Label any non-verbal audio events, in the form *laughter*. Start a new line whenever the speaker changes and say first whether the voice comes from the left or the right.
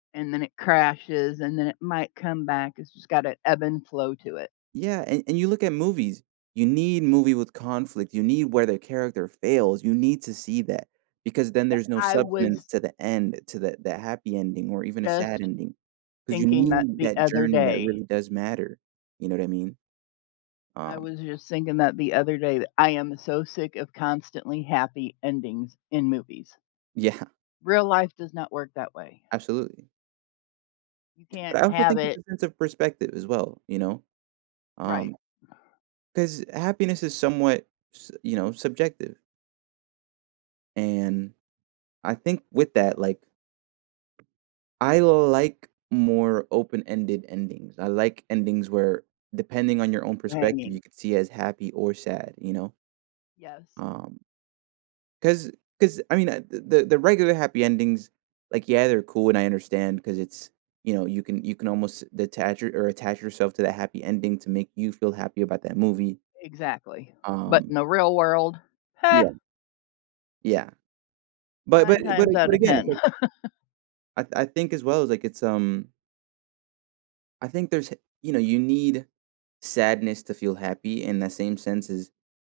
left: And then it crashes and then it might come back, it's just got an ebb and flow to it.
right: Yeah, and- and you look at movies, you need movie with conflict, you need where the character fails, you need to see that, because then
left: Yep,
right: there's no
left: I
right: substance
left: was
right: to the end, to the the happy ending, or even a sad
left: just
right: ending. 'Cause you
left: thinking that
right: need
left: the
right: that
left: other
right: journey that
left: day.
right: really does matter, you know what I mean?
left: I
right: Um
left: was just thinking that the other day, that I am so sick of constantly happy endings in movies.
right: Yeah.
left: Real life does not work that way.
right: Absolutely.
left: You can't
right: But I also
left: have
right: think
left: it
right: there's a sense of perspective as well, you know?
left: Right.
right: Um, 'cause happiness is somewhat, s you know, subjective and I think with that, like, I like more open-ended endings, I like endings where, depending on your own perspective,
left: Hanging.
right: you could see as happy or sad, you know?
left: Yes.
right: Um 'cause 'cause, I mean, uh, the the regular happy endings, like, yeah, they're cool, and I understand 'cause it's, you know, you can you can almost detach or a attach yourself to that happy ending to make you feel happy about that movie.
left: Exactly. But
right: Um
left: in the real world,
right: Yeah.
left: ha!
right: Yeah. But but
left: 9
right: but a
left: times
right: but
left: outta
right: again, it's
left: 10.
right: like
left: *laughs*
right: I I think as well, like, it's, um I think there's h you know, you need sadness to feel happy in the same sense as